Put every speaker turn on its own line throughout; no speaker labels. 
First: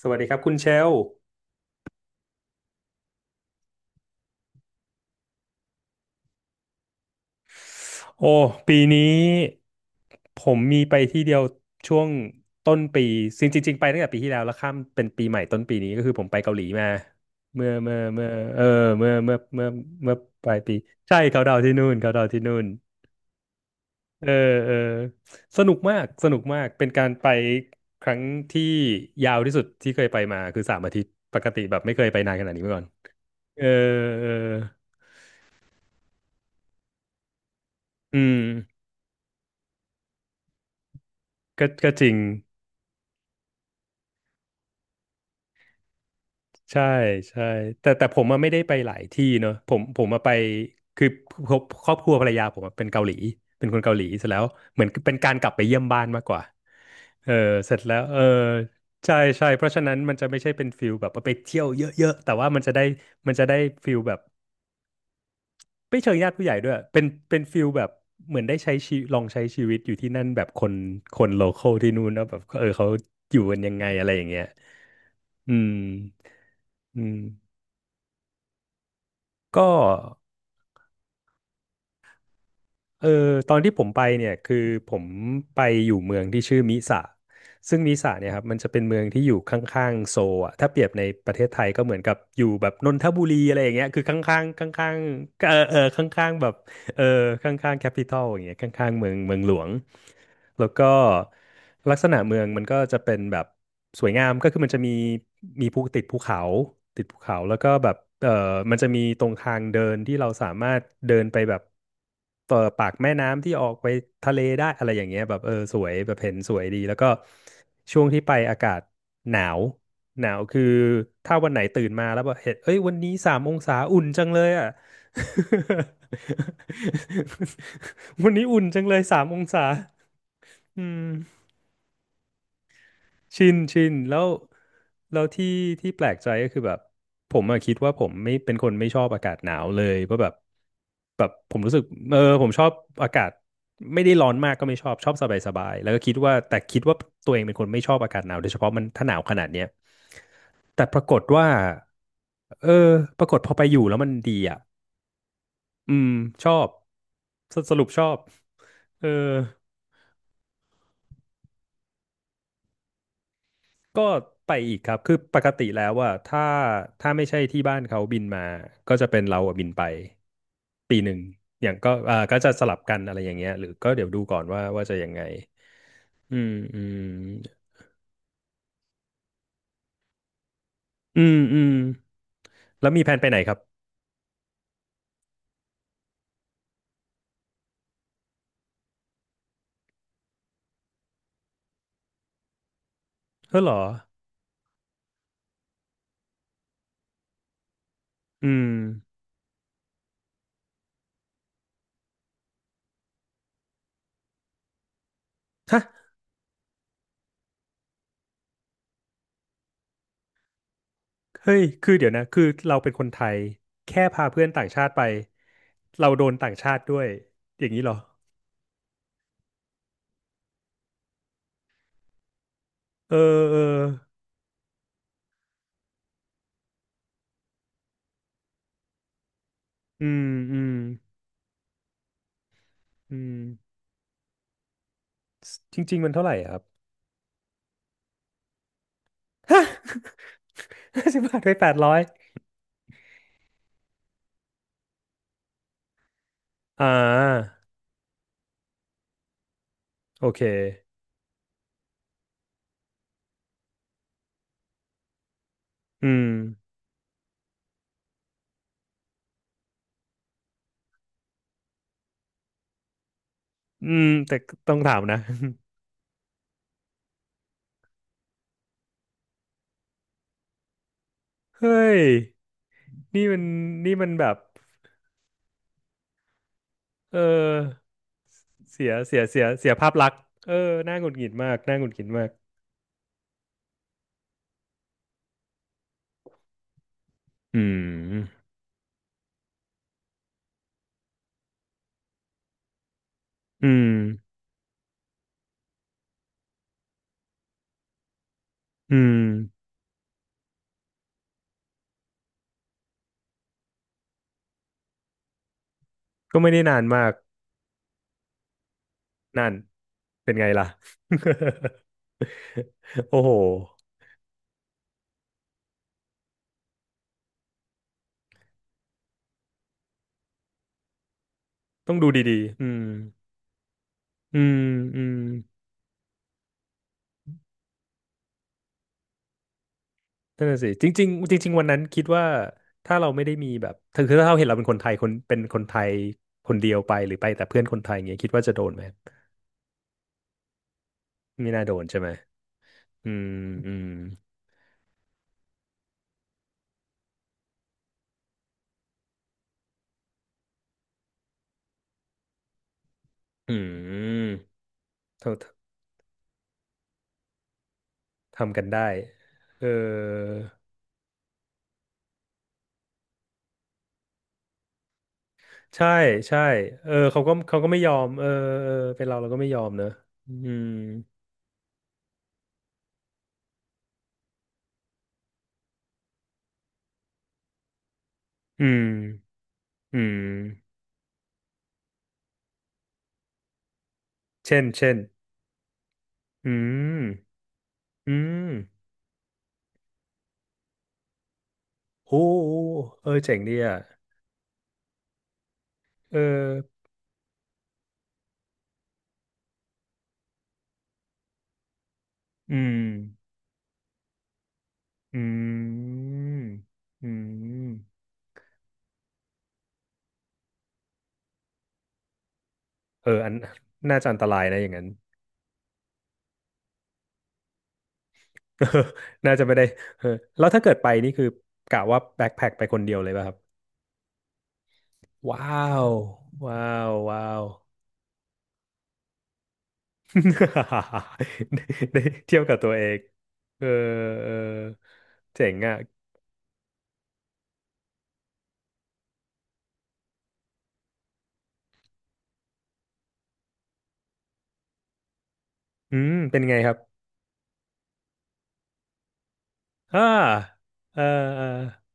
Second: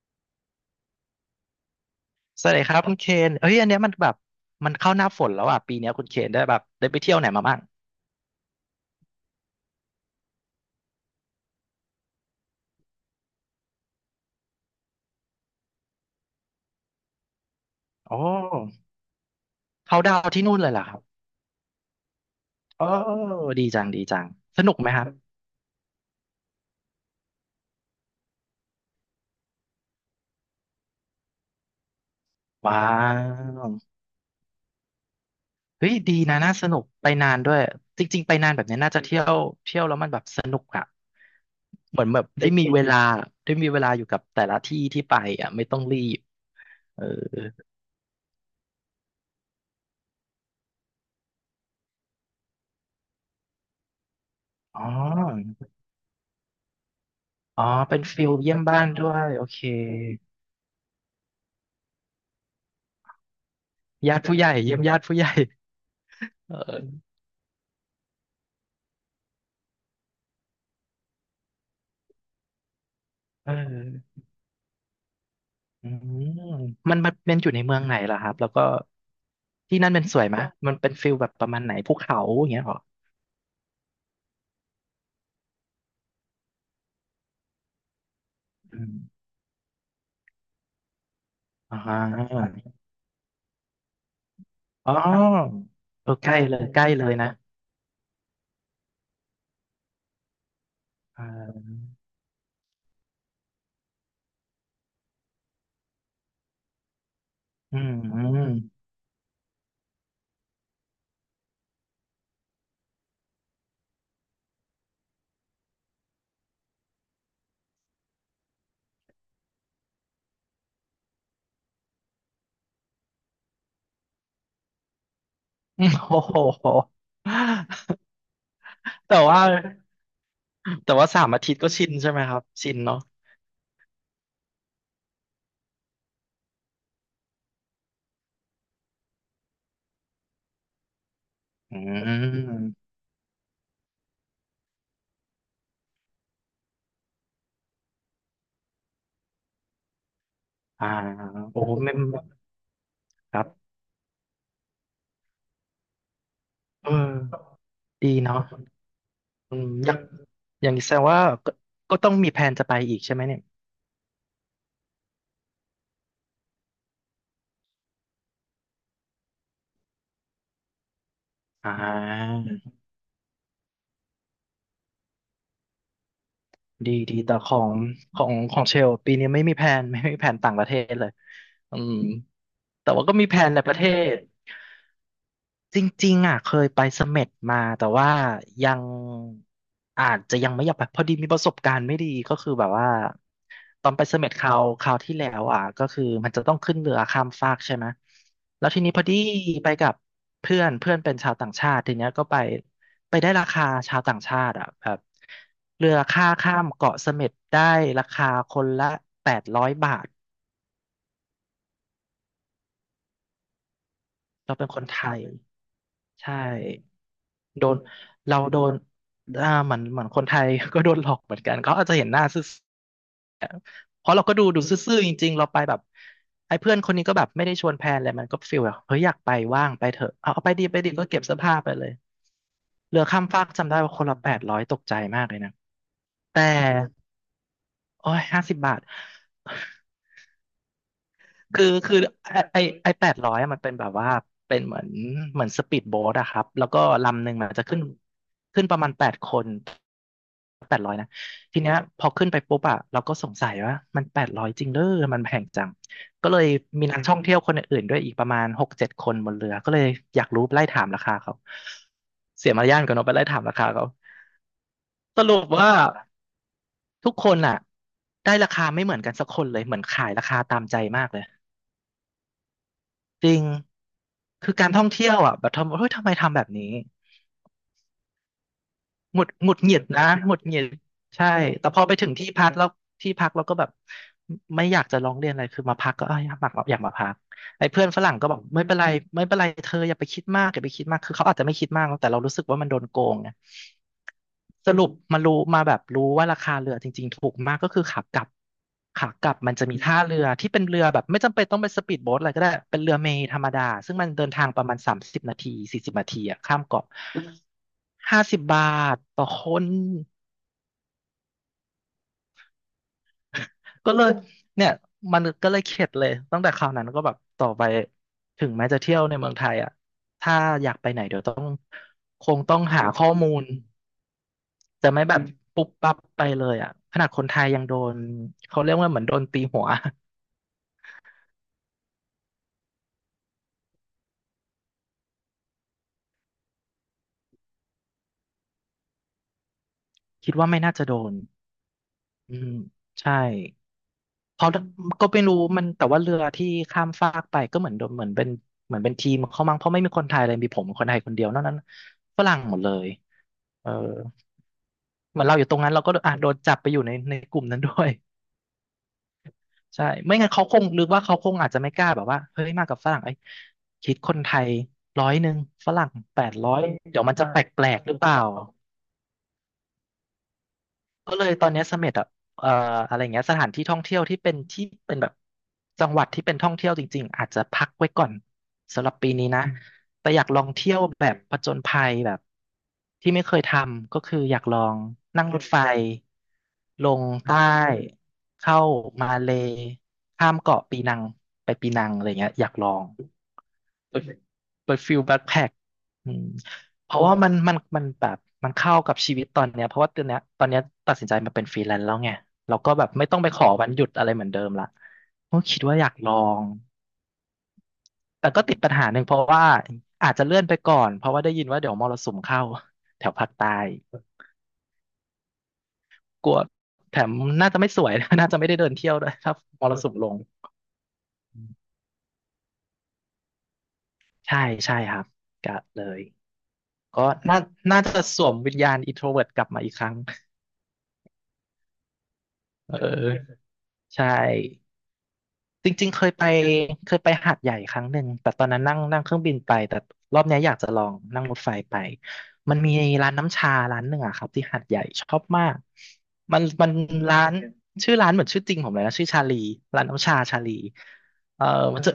สวัสดีครับคุณเชลล์
สวัสดีครับคุณเคนเอ้ยอันเนี้ยมันแบบมันเข้าหน้าฝนแล้วอ่ะปีเนี้ยคุณเคนได้แบบได้ไปเที่ยวไหนมาบ้าง
โอ้ปีนี้ผมมีไปที่เดียวช่วงต้นปีจริงจริงๆไปตั้งแต่ปีที่แล้วแล้วข้ามเป็นปีใหม่ต้นปีนี้ก็คือผมไปเกาหลีมาเมื่อเมื่อ
โอ
เมื่อเออ
้
เมื่อเมื่อเมื่อ
เขา
เมื่อ
ดาวน์ที่
ปลา
นู่
ย
นเล
ปี
ยเหรอครับ
ใช่เขาดาวน์ที่นู่นเขาดาวน์ที่นู่น
โอ้ดีจังดีจั
เอ
ง
อ
ส
เอ
นุ
อ
กไหมครับ
สนุกมากสนุกมากเป็นการไปครั้งที่ยาวที่สุดที่เคยไปมาคือ3 อาทิตย์ปกติแบบไม่เคยไปนานขนาดนี้มา
ว้า
ก่อนเออ
ว
เออ
เฮ้ยดีนะน่าสนุกไปนานด้วยจ
อื
ริงๆไป
ม
นานแบบเนี้ยน่าจะเที่ยวแล้วมันแบบสนุกอ่ะ
ก็
เห
จ
มือน
ริง
แบบได้มีเวลาอยู่กับแต่ละที่ที่ไปอ่ะไม่ต้องรีบ
ใช่
เออ
ใช่แต่ผมอะไม่ได้ไปหลายที่เนอะผมมาไปคือครอบครัวภรรยาผมอะเป็นเกาหลีเป็นคนเกาหลีเสร็จแล้วเห
อ๋อ
มือนเป็นการกลับไปเยี่ยมบ้านมากกว่าเออ
อ๋อ
เสร็จแล้
เป็น
วเออ
ฟิลเยี่ยมบ้านด้
ใช่
วยโอ
ใช่
เค
เพราะฉะนั้นมันจะไม่ใช่เป็นฟิลแบบว่าไปเที่ยวเยอะๆแต่ว่ามันจะได้ฟิลแบ
ญา
บ
ติผู้ใหญ่เยี่ยมญาติผู้ใหญ่
ไม่เชิงญาติผู้ใหญ่ด้วย
เอ
เป็
อ
นเป็นฟิลแบบเหมือนได้ใช้ชีลองใช้ชีวิตอยู่ที่นั่นแบบคนโลคอลที่นู่นแล้วแบบเออเขาอยู่
เอ
กันยังไงอะไร
อ
อย่างเงี้ยอืม
อืมมัน
อื
มัน
ม
เป็นอยู่ในเมืองไหนล่ะครับ แล้วก็
ก็
ที่นั่นเป็นสวยไหมมันเป็นฟิลแบบประมาณไหนภูเขาอย่างเงี้ยเหรอ
เออตอนที่ผมไปเนี่ยคือผมไปอยู่เมืองที่ชื่อมิสะซึ่งมิสะเนี่ยครับมันจะเป็
อื
นเมื
ม
องที่อยู่ข้างๆโซลอ่ะถ้าเปรียบในประเทศไทย
อ่
ก็เหมือนกับอยู่
า
แบบนนทบุรีอะไรอย่างเงี้ยคือข้างๆข้า
อ๋อ
งๆเออเออข
เออใก
้าง
ล้
ๆแบบ
เลยใกล้
เออ
เลยนะ
ข้างๆแคปิตอลอย่างเงี้ยข้างๆเมืองหลวงแล้วก็
อ่า
ลักษณะเมืองมันก็จะเป็นแบบสวยงามก็คือมันจะมีติดภูเขาแล้วก็
อื
แบ
ม
บ
อื
เออ
ม
มันจะมีตรงทางเดินที่เราสามารถเดินไปแบบต่อปากแม่น้ำที่ออกไปทะเลได้อะไรอย่างเงี้ยแบบเออสวยแบบเห็นสวยดีแล้วก็ช่วงที่ไปอากาศหนาวหนาวคือถ้าวันไหนตื่นมาแล้วแบบเห็นเอ้ยวันนี้สามองศาอุ่นจังเลยอ่ะ
โอ้โห
วันนี้อุ่นจังเลย
แต่
สามอ
ว่า
งศาอื
แต่
ม
ว่าสามอาทิตย์ก็ชินใช่ไหมครับ ชินเนาะ
ชินแล้วแล้วที่ที่แปลกใจก็คือแบบผมอะคิดว่าผมไม่เป็นคนไม่ชอบอากาศหนาวเลยเพราะแบบผมรู้
อื
สึกเออผมชอบ
ม
อากาศไม่ได้ร้อนมากก็ไม่ชอบชอบสบายสบายแล้วก็คิดว่าแต่คิดว่าตัวเองเป็นคนไม่ชอบอากาศหนาวโดยเฉพาะมันถ้าหนาวขนาดเนี้ยแต่
อ่า
ปรากฏว่า
โอ้โหไม่
เออปราก
ค
ฏ
รั
พอไป
บ
อยู่แล้วมันดีอ่ะ อืมชอบ
เออ
สรุปชอ
ดี
บ
เนาะ
เออ
อืมอย่างอย่างนี้แสดงว่าก็ก็ต้องมีแผนจะไปอีกใช่ไหมเนี่ย
ก็ไปอีกครับคือปกติแล้วว่าถ้าไม่ใช่ที่บ้านเขาบินมาก็จะเป็นเราอะบินไปปีหนึ่งอ
อ่
ย่างก็อ่าก็จะส
า
ลับกันอะไรอย่างเงี้ยหรือก็เดี๋ยวดูก่อนว่าจะยังไงอืมอื
ดี
ม
ดีแต่ของเชลปีนี้ไม่มีแผน ไม่มีแผนต่างประเทศเลย
อืมอืม
อืม
แล้
แต่
วมี
ว่า
แผ
ก็
น
มี
ไปไห
แผ
นค
น
รับ
ในประเทศ จริงๆอ่ะเคยไปเสม็ดมาแต่ว่ายังอาจจะยังไม่อยากไปพอดีมีประสบการณ์ไม่ดีก็คือแบบว่า
เออเหรอ
ตอนไปเสม็ดคราวที่แล้วอ่ะก็คือมันจะต้องขึ้นเรือข้ามฟากใช่ไหม
อื
แล้ว
ม
ทีนี้พอดีไปกับเพื่อนเพื่อนเป็นชาวต่างชาติทีเนี้ยก็ไปได้ราคาชาวต่างชาติอ่ะแบบเรือค่าข้ามเกาะเสม็ดได้ราคาคนละ800 บาท
เฮ้ยคือเดี๋ยวนะคือเราเป็นคนไทยแค่พาเพื่อน
เรา
ต่า
เป็
ง
นค
ชา
น
ติไป
ไทย
เราโด
ใช่
นต่างชาติด้วยอ
โด
ย่าง
น
นี้เหรอ
เราโดนอ่าเหมือนเหมือนคนไทย ก็โดนหลอกเหมือนกันเขาอาจจะเห็นหน้าซื่อ
เออเออ
เพราะเราก็ดูซื่อๆจริงๆเราไปแบบไอ้เพื่อนคนนี้ก็แบบไม่ได้ชวนแพลนอะไรมันก็ฟีลแบบเฮ้ยอยากไปว่างไปเถ
อื
อะ
ม
เอาไป
อื
ดี
ม
ไปดีก็เก็บเสื้อผ้าไปเลยเรือ
อื
ข้าม
ม
ฟากจำได้ว่าคนละแปดร้อยตกใจมากเลยนะ
จริงๆมันเท่าไหร่
แต่
อะครับ
โอ้ยห้าสิบบาท
ฮ50 บาทไป
คื
แป
อ
ดร้อ
คือ
ย
ไอไอแปดร้อยมันเป็นแบบว่าเป็นเหมือนเหมือนสปีดโบ๊ทอะครับแล้วก็
อ่
ลำหนึ่งมัน
า
จะขึ้นประมาณ8 คน
โอเค
แปดร้อยนะทีเนี้ยพอขึ้นไปปุ๊บอะเราก็สงสัยว่ามันแปดร้อยจริงเด้อมันแพงจัง
อืม
ก็เลยมีนักท่องเที่ยวคนอื่นๆด้วยอีกประมาณ6-7 คนบนเรือก็เลยอยากรู้ไล่ถามราคาเขาเสียมารยาทกันเนาะไปไล่ถามราคาเขา
อืมแต่ต้องถามนะ
สรุป ว่าทุกคนอะได้ราคาไม่เหมือนกันสักคนเลยเหมือนขายราคาตามใจมากเลย
เฮ้ยนี่
จริ
มัน
ง
นี่มันแบบ
คือการท่องเที่ยวอ่ะแบบทำเฮ้ยทำไมทำแบบนี้
เออเสียเสี
ห
ย
งุด
เสีย
หงุด
เสี
ห
ย
งิด
ภาพ
นะ
ลักษณ์
หงุด
เอ
หงิด
อน่าหงุดห
ใช่
งิดมาก
แต่
น่า
พ
ห
อ
งุด
ไป
หงิ
ถึ
ด
ง
มา
ที่
ก
พักแล้วที่พักเราก็แบบไม่อยากจะร้องเรียนอะไรคือมาพักก็เอยอยากมาพัก
อื
ไอ้เพื่อนฝรั่งก็บอก
ม
ไม่เป็นไรเธออย่าไปคิดมากอย่าไปคิดมากคือเขาอาจจะไม่คิดมากแต่เรารู้สึกว่ามันโดนโกงไง
อืม
สรุปมารู้มาแบบรู้ว่าราคาเรือจริงๆถูกมากก็คือขากลับ
อื
ขา
ม
กลับมันจะมีท่าเรือที่เป็นเรือแบบไม่จำเป็นต้องเป็นสปีดโบ๊ทอะไรก็ได้เป็นเรือเมล์ธรรมดาซึ่งมันเดินทางประมาณ30 นาที40 นาที
ก็
อะ
ไม่
ข้า
ได้
ม
นาน
เกาะ
มาก
ห้าสิบบาทต่อค
นั่น
น
เป็นไงล่ะ โอ้โห
ก็เลยเนี่ยมันก็เลยเข็ดเลยตั้งแต่คราวนั้นก็แบบต่อไปถึงแม้จะเที่ยวในเมืองไทยอะถ้าอยากไปไหนเดี๋ยวต้อง
ต้องดู
ค
ดี
งต้อ
ๆ
ง
อืม
หาข้อมูล
อืม
จะ
อื
ไม่แบ
ม
บปุ๊บปั๊บไปเลยอ่ะขนาดคนไทยยังโดนเขาเรียกว่าเหมือนโดนตีหัว
นั่นน่ะสิจริงๆจริงๆวันนั้นคิดว่าถ้าเราไม่ได้มีแบบถึงคือถ้าเราเห็นเราเป็นคนไทยคนเป็นคนไทยคนเดียวไปหรือไปแต่เพื่อนคนไทยอย่างเงี้ยคิดว่าจะโดนไหม
คิดว่าไม่น่าจะโดน
ไม่น่าโดนใช่ไหม
อืม
อื
ใช่
มอืม
เพราะก็ไม่รู้มันแต่ว่าเรือที่ข้ามฟากไปก็เหมือนโดนเหมือนเป็นทีมเขามั้งเพราะไม่มีคนไทยเลยมีผมคนไทยคนเดียวนอกนั้นฝรั่งหมดเลย
อื
เออ
ม
เหมือน
ทำ
เราอยู่ตรงนั้นเราก็อ่ะโดนจับไปอยู่ในกลุ่มนั้นด้วย
ทำกันได้เอ
ใช่ ไม่งั้น
อ
เขาคงนึกว่าเขาคงอาจจะไม่กล้าแบบว่า เฮ้ยมากับฝรั่งไอ้ยคิดคนไทยร้อยหนึ่งฝ
ใช่
รั่งแปด
ใช่
ร้อย
เออ
เดี๋ยวมัน
เขา
จะ
ก็
แปลก
เขา
แปล
ก็ไม่
ก
ย
ห
อ
รือเป
ม
ล่า
เออเออเป็นเราก็ไม่ยอมเนอะอืม
ก็เลยตอนเนี้ยเสม็ดอ่ะเอ่ออะไรเงี้ยสถานที่ท่องเที่ยวที่เป็นที่เป็นแบบจังหวัดที่เป็นท่องเที่ยวจริงๆอาจจะพักไว้ก่อน
อืม
สำหรับปีนี้นะ
อื
แต่อยากลองเที่ย
ม
วแบบผจญภัยแบบที่ไม่เคยทำก็คืออยากล
เช่
อ
น
ง
เช่น
นั่งรถไฟ
อื
ล
ม
งใต้
อืม
เข้ามาเลย์ข้ามเกาะปีนังไปปีนังอะไร
โอ้
เงี้ยอยาก
โอ้
ลอง
เออเจ๋งดีอ่ะ
เปิดเปิดฟิลแบ็คแพ็คอื
เอ
ม
อ
เพราะว่ามันแบบมันเข้ากับชีวิตตอนเนี้ยเพราะว่าตอนเนี้ยตัดสินใจมาเป็นฟรีแลนซ์แล้วไง
อื
เราก็
ม
แบบไม่ต้องไปขอวันหยุดอะไรเหมือนเดิมละ
อ
ก็คิดว่า
ื
อยากลอง
มอืม
แต่ก็ติดปัญหาหนึ่งเพราะว่าอาจจะเลื่อนไปก่อนเพราะว่าได้ยินว่าเดี๋ยวมรสุมเข้าแถ
เออ
วภา
อั
ค
น
ใต้
น่าจะอันตรายนะอย่างนั้น
กลัวแถมน่าจะไม่สวย น่าจะไม่ได้เดินเที่ยวด้วย
น่า
ถ้า
จะไม่
ม
ได้
รสุม
เอ
ล
อ
ง
แล้วถ้าเกิดไปนี่คือกะว่าแบ็คแพ็คไปคนเดียวเลยป่ะครับ
ใช่ใช่ครับกะ
ว้า
เล
ว
ย
ว้าว
ก็
ว้า
น่า
ว
น่าจะสวมวิญญาณ introvert กลับมาอีกครั้ง
ได้เที่ยวกับตั
เอ
ว
อ
เองเออ
ใช่
เออเจ๋ง
จ
อ่ะ
ริงๆเคยไปเคยไปหาดใหญ่ครั้งหนึ่งแต่ตอนนั้นนั่งนั่งเครื่องบินไปแต่รอบเนี้ยอยากจะลองนั่งรถไฟไปมันมีร้านน้ำชาร้านหนึ่งอะครับที่หาดใหญ่ชอบมาก
อืม
มั
เป็น
น
ไง
มั
ค
น
รับ
ร้านชื่อร้านเหมือนชื่อจริงผมเลยนะชื่อชาลีร้าน
อ่า
น้ำชาชาลี
เออเอ
เอ
อ
อมันจะ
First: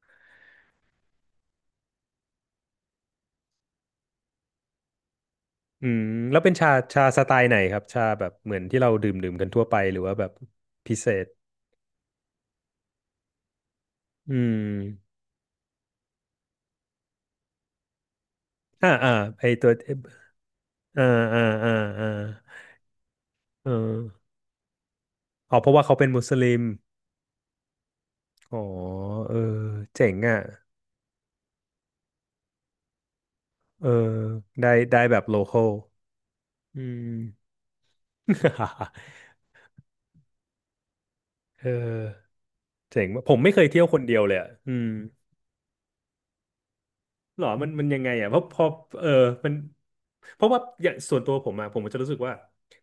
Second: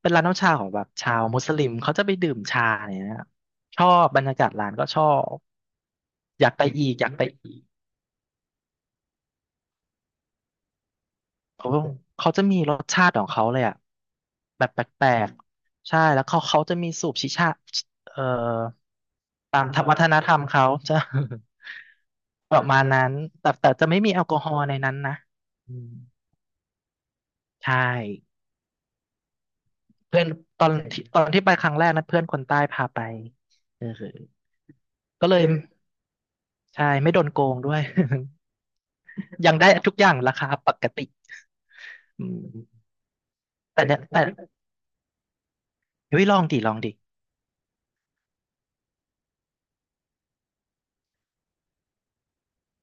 เป็นร้านน้ำชาของแบบชาวมุสลิมเขาจะไปดื่มชาเนี่ยนะชอบบรรยากาศร้านก็ชอบ
อืมแล้ว
อ
เป็
ยาก
น
ไป
ชา
อีก
ชา
อยาก
ส
ไป
ไตล์ไหน
อีก
ครับชาแบบเหมือนที่เราดื่มกันทั่วไปหรือว่าแบบพิเศษ
เขาเขาจะมีรสชาติของเขาเลยอ่ะ
อืม
แบบแปลกๆใช่แล้วเขาจะมีสูบชิชาเอ่อ
อ่าอ่าไอ
ตา
ตั
ม
ว
ธรรมวัฒนธรรมเขาจะ
อ่าอ่าอ่าอ่า
ประมาณนั้นแต่
เ
แต่จะไม่มีแอ
ออ
ลกอฮอล์ในนั้นนะ
อ๋อเพ
อื
ราะว่า
ม
เขาเป็นมุสลิม
ใช่
อ๋อเออเจ๋ง
เพื่อน
อ่ะ
ตอนที่ไปครั้งแรกนะเพื่อนคนใต้พาไปเอ
เอ
อ
อได้แบบ
ก็
โล
เลย
คอลอื
ใช่ไม่โด
ม
นโกงด้วย ยังได้ทุกอย่างราคาปกติ
เออ
อืม
เจ๋งว่ะผมไม่เคยเที่
แต่
ยวค
เนี่ย
นเดี
แต่
ยวเลยอ่ะอืม
เฮ้ยลองดิลองดิ
หรอมันยังไงอ่ะเพราะพอเออมันเพราะว่าอย่างส่วนตัวผมอะผมจะรู้สึกว่า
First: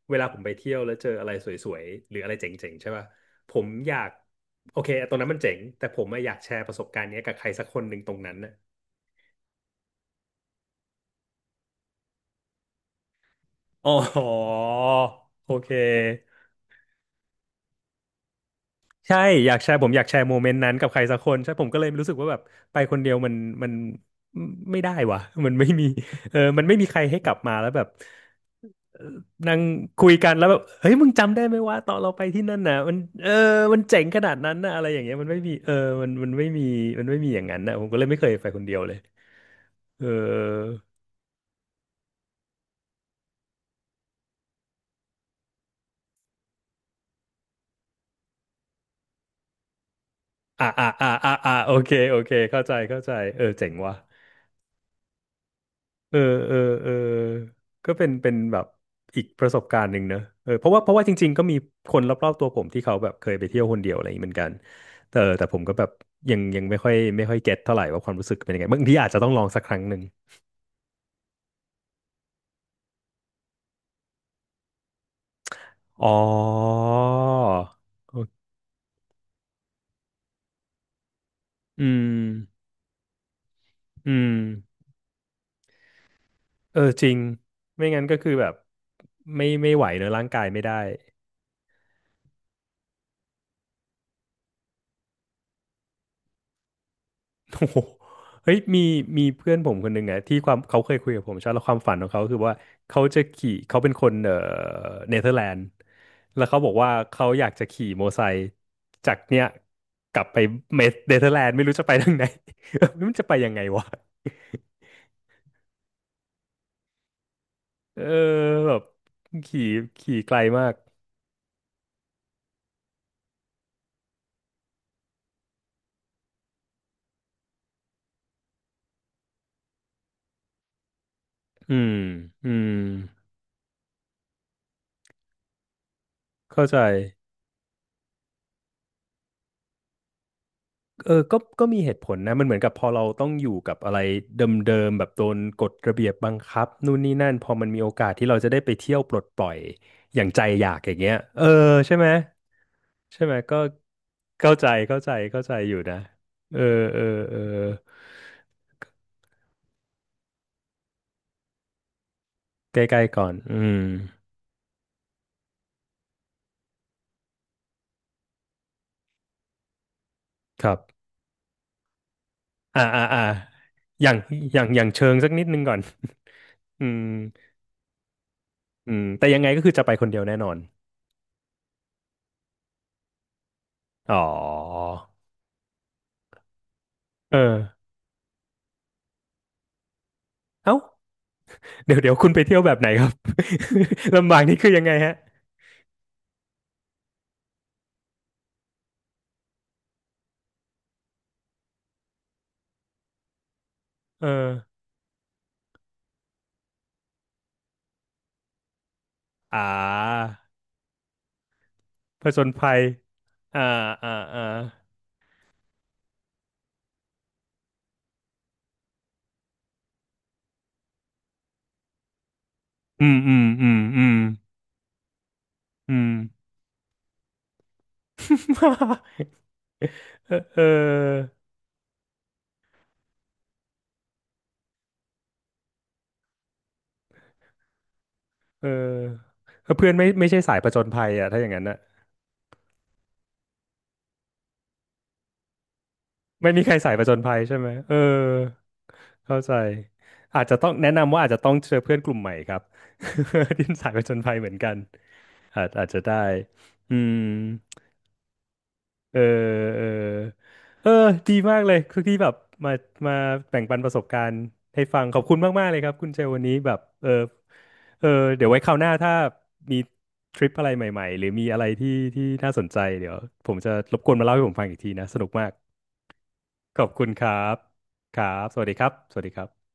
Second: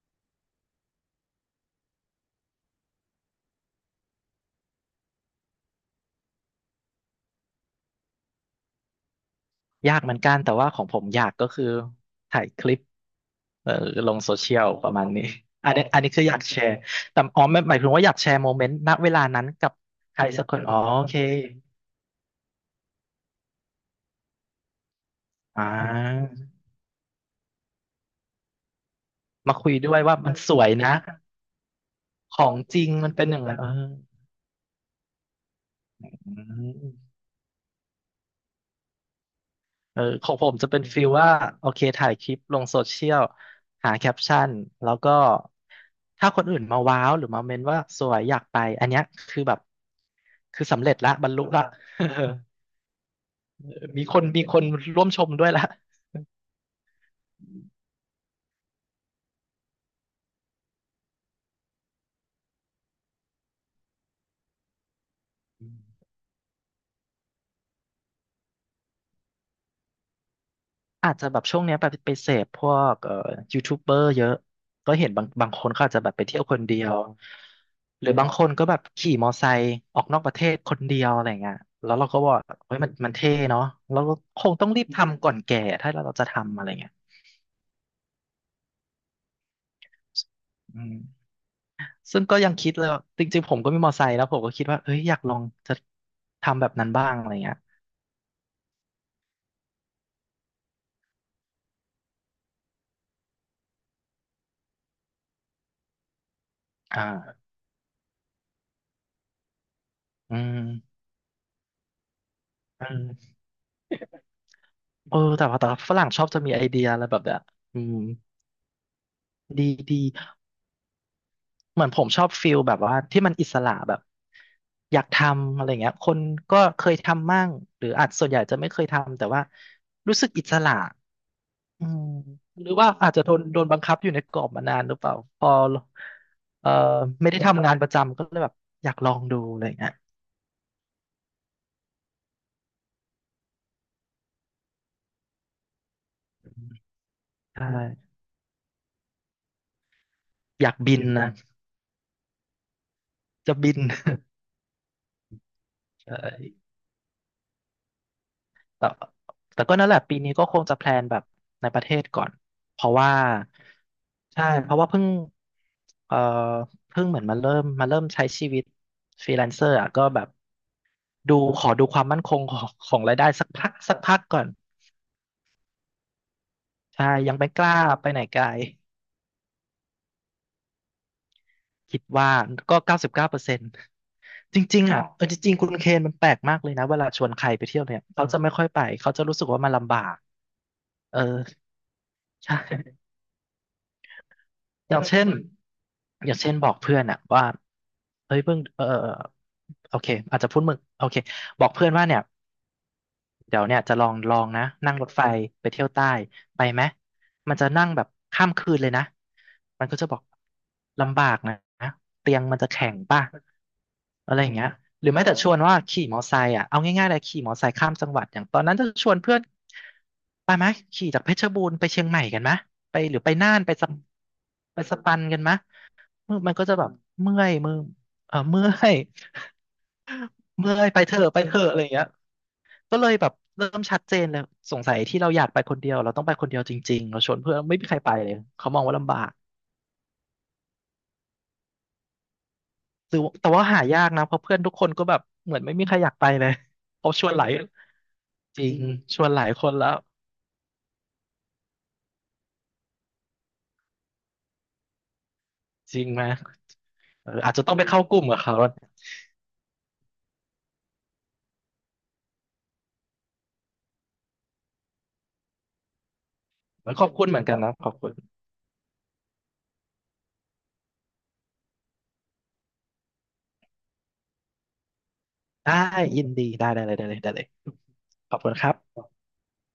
เวลาผมไปเที่ยวแล้วเจออะไรสวยๆหรืออะไรเจ๋งๆใช่ป่ะผมอยากโอเคตรงนั้นมันเจ๋งแต่ผมอะอยากแชร์ประสบการณ์เนี้ยกับใครสักคนหนึ่งตรงนั้นะ
ยากเหมือนกันแต่ว่าของผมยากก็คือถ่ายคลิปเออ
อ๋
ลง
อ
โซเชียลประมาณนี้
โอเค
อันนี้คืออยากแชร์แต่อ๋อไม่หมายถึงว่าอยากแชร์โมเมนต์ณเว
ใช่
ลานั้น
อยากแช
กับ
ร์ผมอยากแช
ใคร
ร์โม
สัก
เม
ค
นต์
น
นั้
อ๋
น
อ
กับใคร
โอ
สั
เค
กคนใช่ผมก็เลยรู้สึกว่าแบบไปคนเดียวมันไม่ได้ว่ะ มัน
อ่
ไม่มี
า
เออมันไม่มีใครให้กลับมาแล้วแบบเอ่อ
มา
นั่ง
คุยด้วย
คุย
ว่า
กั
มั
น
น
แล้ว
ส
แบบ
วย
เฮ้
นะ
ยมึงจำได้ไหมว่าตอนเราไป
ข
ที่
อ
นั่
ง
นน่ะ
จริง
มัน
มันเป็
เอ
น
อ
อย่างนั้นเอ
มัน
อ
เจ๋งขนาดนั้นน่ะอะไรอย่างเงี้ยมันไม่มีเออมันมั
อื
นไม่มีมัน
ม
ไม่มีอย่างนั้นน่ะผมก็เลยไม่เคยไปคนเดียวเลย
เออ
เอ
ของผมจะ
อ
เป็นฟีลว่าโอเคถ่ายคลิปลงโซเชียลหาแคปชั่นแล้วก็ถ้าคนอื่นมาว้าวหรือมาเมนว่าสวยอยากไปอันเนี้ยคือแบบคื
อ่ะ
อสำ
อ่ะ
เร็จ
อ่ะ
ละบร
อ่ะ
รลุ
อ่ะ
ละ
โอเคโอ เคเข้าใจเข้าใจเออเจ๋งว่ะ
มีคนร่วมชมด้วยละ
เออเออเออก็เป็นแบบอีกประสบการณ์หนึ่งเนอะเออเพราะว่าจริงๆก็มีคนรอบๆตัวผมที่เขาแบบเคยไปเที่ยวคนเดียวอะไรอย่างนี้เหมือนกันแต่ผมก็แบบยังไม่ค่อยเก็ตเท่าไหร่ว่าความรู้สึกเป็นยังไงบางทีอาจจะต้องลองสักครั้งหนึ่ง
อาจจะแบบช่วงเนี้ยไปไปเสพพวกยูทูบเบอร์เยอะ ก็เห็นบางบางคนเขาอาจจะ
อ๋
แบ
อ
บไปเที่ยวคนเดียว หรือ
โอ
บางคน
เค
ก็แบบขี่มอไซค์ออกนอกประเทศคนเดียวอะไรเงี้ย
อื
แล้วเรา
ม
ก็ว่าเฮ้ยมันเท่เนาะเรา
อื
ก็
ม
คงต้องรีบทำก่อนแก่ถ้าเราจะทำอะไร
เออ
เงี้ย
จริงไม่งั้นก็คือแบบไม่ไหวเนอะร่างกายไม่ได้
อืมซึ่งก็ยังคิดเลยว่าจริงๆผมก็มีมอไซค์แล้วผมก็คิดว่าเอ้ยอยากลองจะทำแบบนั้นบ้างอะไรเงี้ย
โอ้โหเฮ้ยมีเพื่อนผมคนหนึ่งอะที่ความเขาเคยคุยกับผมใช่ไหมแล้วความฝันของเขาคือว่าเขาจะขี่เขาเป็นคนเนเธอร์แลนด์แล้วเขาบอกว่า
อ
เขาอ
่า
ยากจะขี่มอไซค์จากเนี้ยกลับ
อื
ไปเม
ม
เนเธอร์แลนด์ไม่รู้จะไปทางไหน
อื ม
มันจะไปยังไงวะ
เออแต่ว่าฝรั่งชอบจะมีไอเดียอะไรแบบเนี้ยอืม
เออแบบขี่
ดีดี
ขี่ไกลมาก
เหมือนผมชอบฟิลแบบว่าที่มันอิสระแบบอยากทำอะไรเงี้ยคนก็เคยทำมั่งหรืออาจส่วนใหญ่จะไม่เคยทำแต่ว่ารู้สึกอิสระ
อื
อื
ม
ม
อื
ห
ม
รือว่าอาจจะโดนบังคับอยู่ในกรอบมานานหรือเปล่าพอ
เข้า
เอ่อ
ใจ
ไม่ได้ทำงานประจำก็เลยแบบอยากลองดูอะไรเงี้ย
เออก็มีเหตุผลนะมันเหมือนกับพอเราต้องอยู่กับอะไรเดิมๆแบบโดนกฎระเบียบบังคับนู่นนี่นั่นพอ
ใช
มันมีโอกาส
่
ที่เราจะได้ไปเที่ยวปลดปล่อยอย่างใจ
อ
อ
ยา
ยา
ก
กอ
บิ
ย่าง
น
เงี้ย
นะ
เออใช่ไหมใช่ไหม
จะ
ก็
บิน
เข้าใจเข้าใจเข้าใจอยู่นะ
ใช
เออ
่
เออเออ
แต่แต่ก็นั่นแหละปีนี้ก็คงจะแพลนแบบในประเทศก่อน
ใก
เพราะ
ล้
ว่า
ๆก่อนอืม
ใช่เพราะว่าเพิ่งเอ่อเพิ่งเหมือนมาเริ่มใช้ชีวิตฟรีแลนเซอร์อ่ะก็แบบ
ครับ
ดูขอดูความมั่นคง ของ
อ่า
ขอ
อ่า
งราย
อ่า
ได้สักพักสัก
อย่าง
พักก่อน
อย่างอย่างเชิงสักนิดนึงก่อน อืม
ใช่ยังไม่กล้าไปไหนไกล
อืมแต่ยังไงก็คือจะไปคนเดียวแน่นอน
คิดว่าก็99%
อ๋อ
จริงๆอ่ะเออจริงๆคุณเคนมันแปลกมากเลยนะเวลาชวน
เอ
ใครไปเที่ย
อ
วเนี่ยเขาจะไม่ค่อยไปเขาจะรู้สึกว่ามันลำบาก
เอ้า
เออ
เดี๋ยวเดี๋ยวคุณไปเที่ยวแบบไหน
ใช่
ครับ ลำบากนี่คือยังไง
อย่าง
ฮะ
เช่นอย่างเช่นบอกเพื่อนอะว่าเฮ้ยเพิ่งเออโอเคอาจจะพูดมึงโอเคบอกเพื่อนว่าเนี่ยเดี๋ยวเนี่ยจะลอง
เอ
ลอง
อ
นะนั่งรถไฟไปเที่ยวใต้ไปไหมมันจะนั่งแบบข้ามคืนเลยนะ
อ่
มันก็จะบอก
า
ลำบากนะ
ผ
เตี
จ
ยง
ญ
มันจะ
ภัย
แข็งป่ะ
อ่าอ่า
อะไร
อ่า
อย่างเงี้ยหรือแม้แต่ชวนว่าขี่มอไซค์อ่ะเอาง่ายๆเลยขี่มอไซค์ข้ามจังหวัดอย่างตอนนั้นจะชวนเพื่อนไปไหมขี่จากเพชรบูรณ์ไปเชียงใหม่กันไหมไป
อื
ห
ม
รือไป
อืม
น่าน
อื
ไป
ม
สะ
อืม
ไปสปันกันไหม
อืม
มือมันก็จะแบบเมื่อยมือเออเมื่อย
เออเอ อ
เมื่อยไปเถอะไปเถอะอะไรอย่างเงี้ยก็เลยแบบเริ่มชัดเจนเลยสงสัยที่เราอยากไปคนเดียวเราต้องไปคนเดียวจริงๆเราชวนเพื่อนไม่มีใครไปเลย
เ
เขามองว่าลำบาก
ออเพื่อนไม่ใช่สายผจญภัยอ่ะถ้าอย่างนั้นน่ะ
แต่ว่าหายากนะเพราะเพื่อนทุกคนก็แบบเหมือนไม่มีใครอยากไปเล
ไม่
ย
มีใครสายผ
เขา
จญ
ชว
ภั
น
ย
หลาย
ใช่ไหมเออ
จริงชวน
เข้า
หลา
ใจ
ยคนแล้ว
อาจจะต้องแนะนำว่าอาจจะต้องเจอเพื่อนกลุ่มใหม่ครับ ที่สายผจญภัยเหมือนกันอาจ
จ
จะ
ริง
ได้
ไหม
อืม
เอออาจจะต้องไปเข้ากลุ่มกับเขา
เออเออเออดีมากเลยคือที่แบบมามาแบ่งปันประสบการณ์ให้ฟัง ขอบคุณมากๆเลยครับ คุณเชลวันนี้แบบ
ข
เอ
อ
อ
บคุณเหมือนกันนะขอบ
เออ
คุณ
เดี๋ยวไว้คราวหน้าถ้ามีทริปอะไรใหม่ๆหรือมีอะไรที่น่าสนใจเดี๋ยวผมจะรบกวนมาเล่าให้ผมฟังอีกทีนะ สนุกมาก
ได้ยินดีได้
ข
ได้
อบ
เลย
คุ
ได้
ณ
เลย
ค
ได้
รั
เลย
บครั
ขอบ
บ
คุณ
ส
ค
วัส
รั
ดีครับ
บ
สวัสดีครับ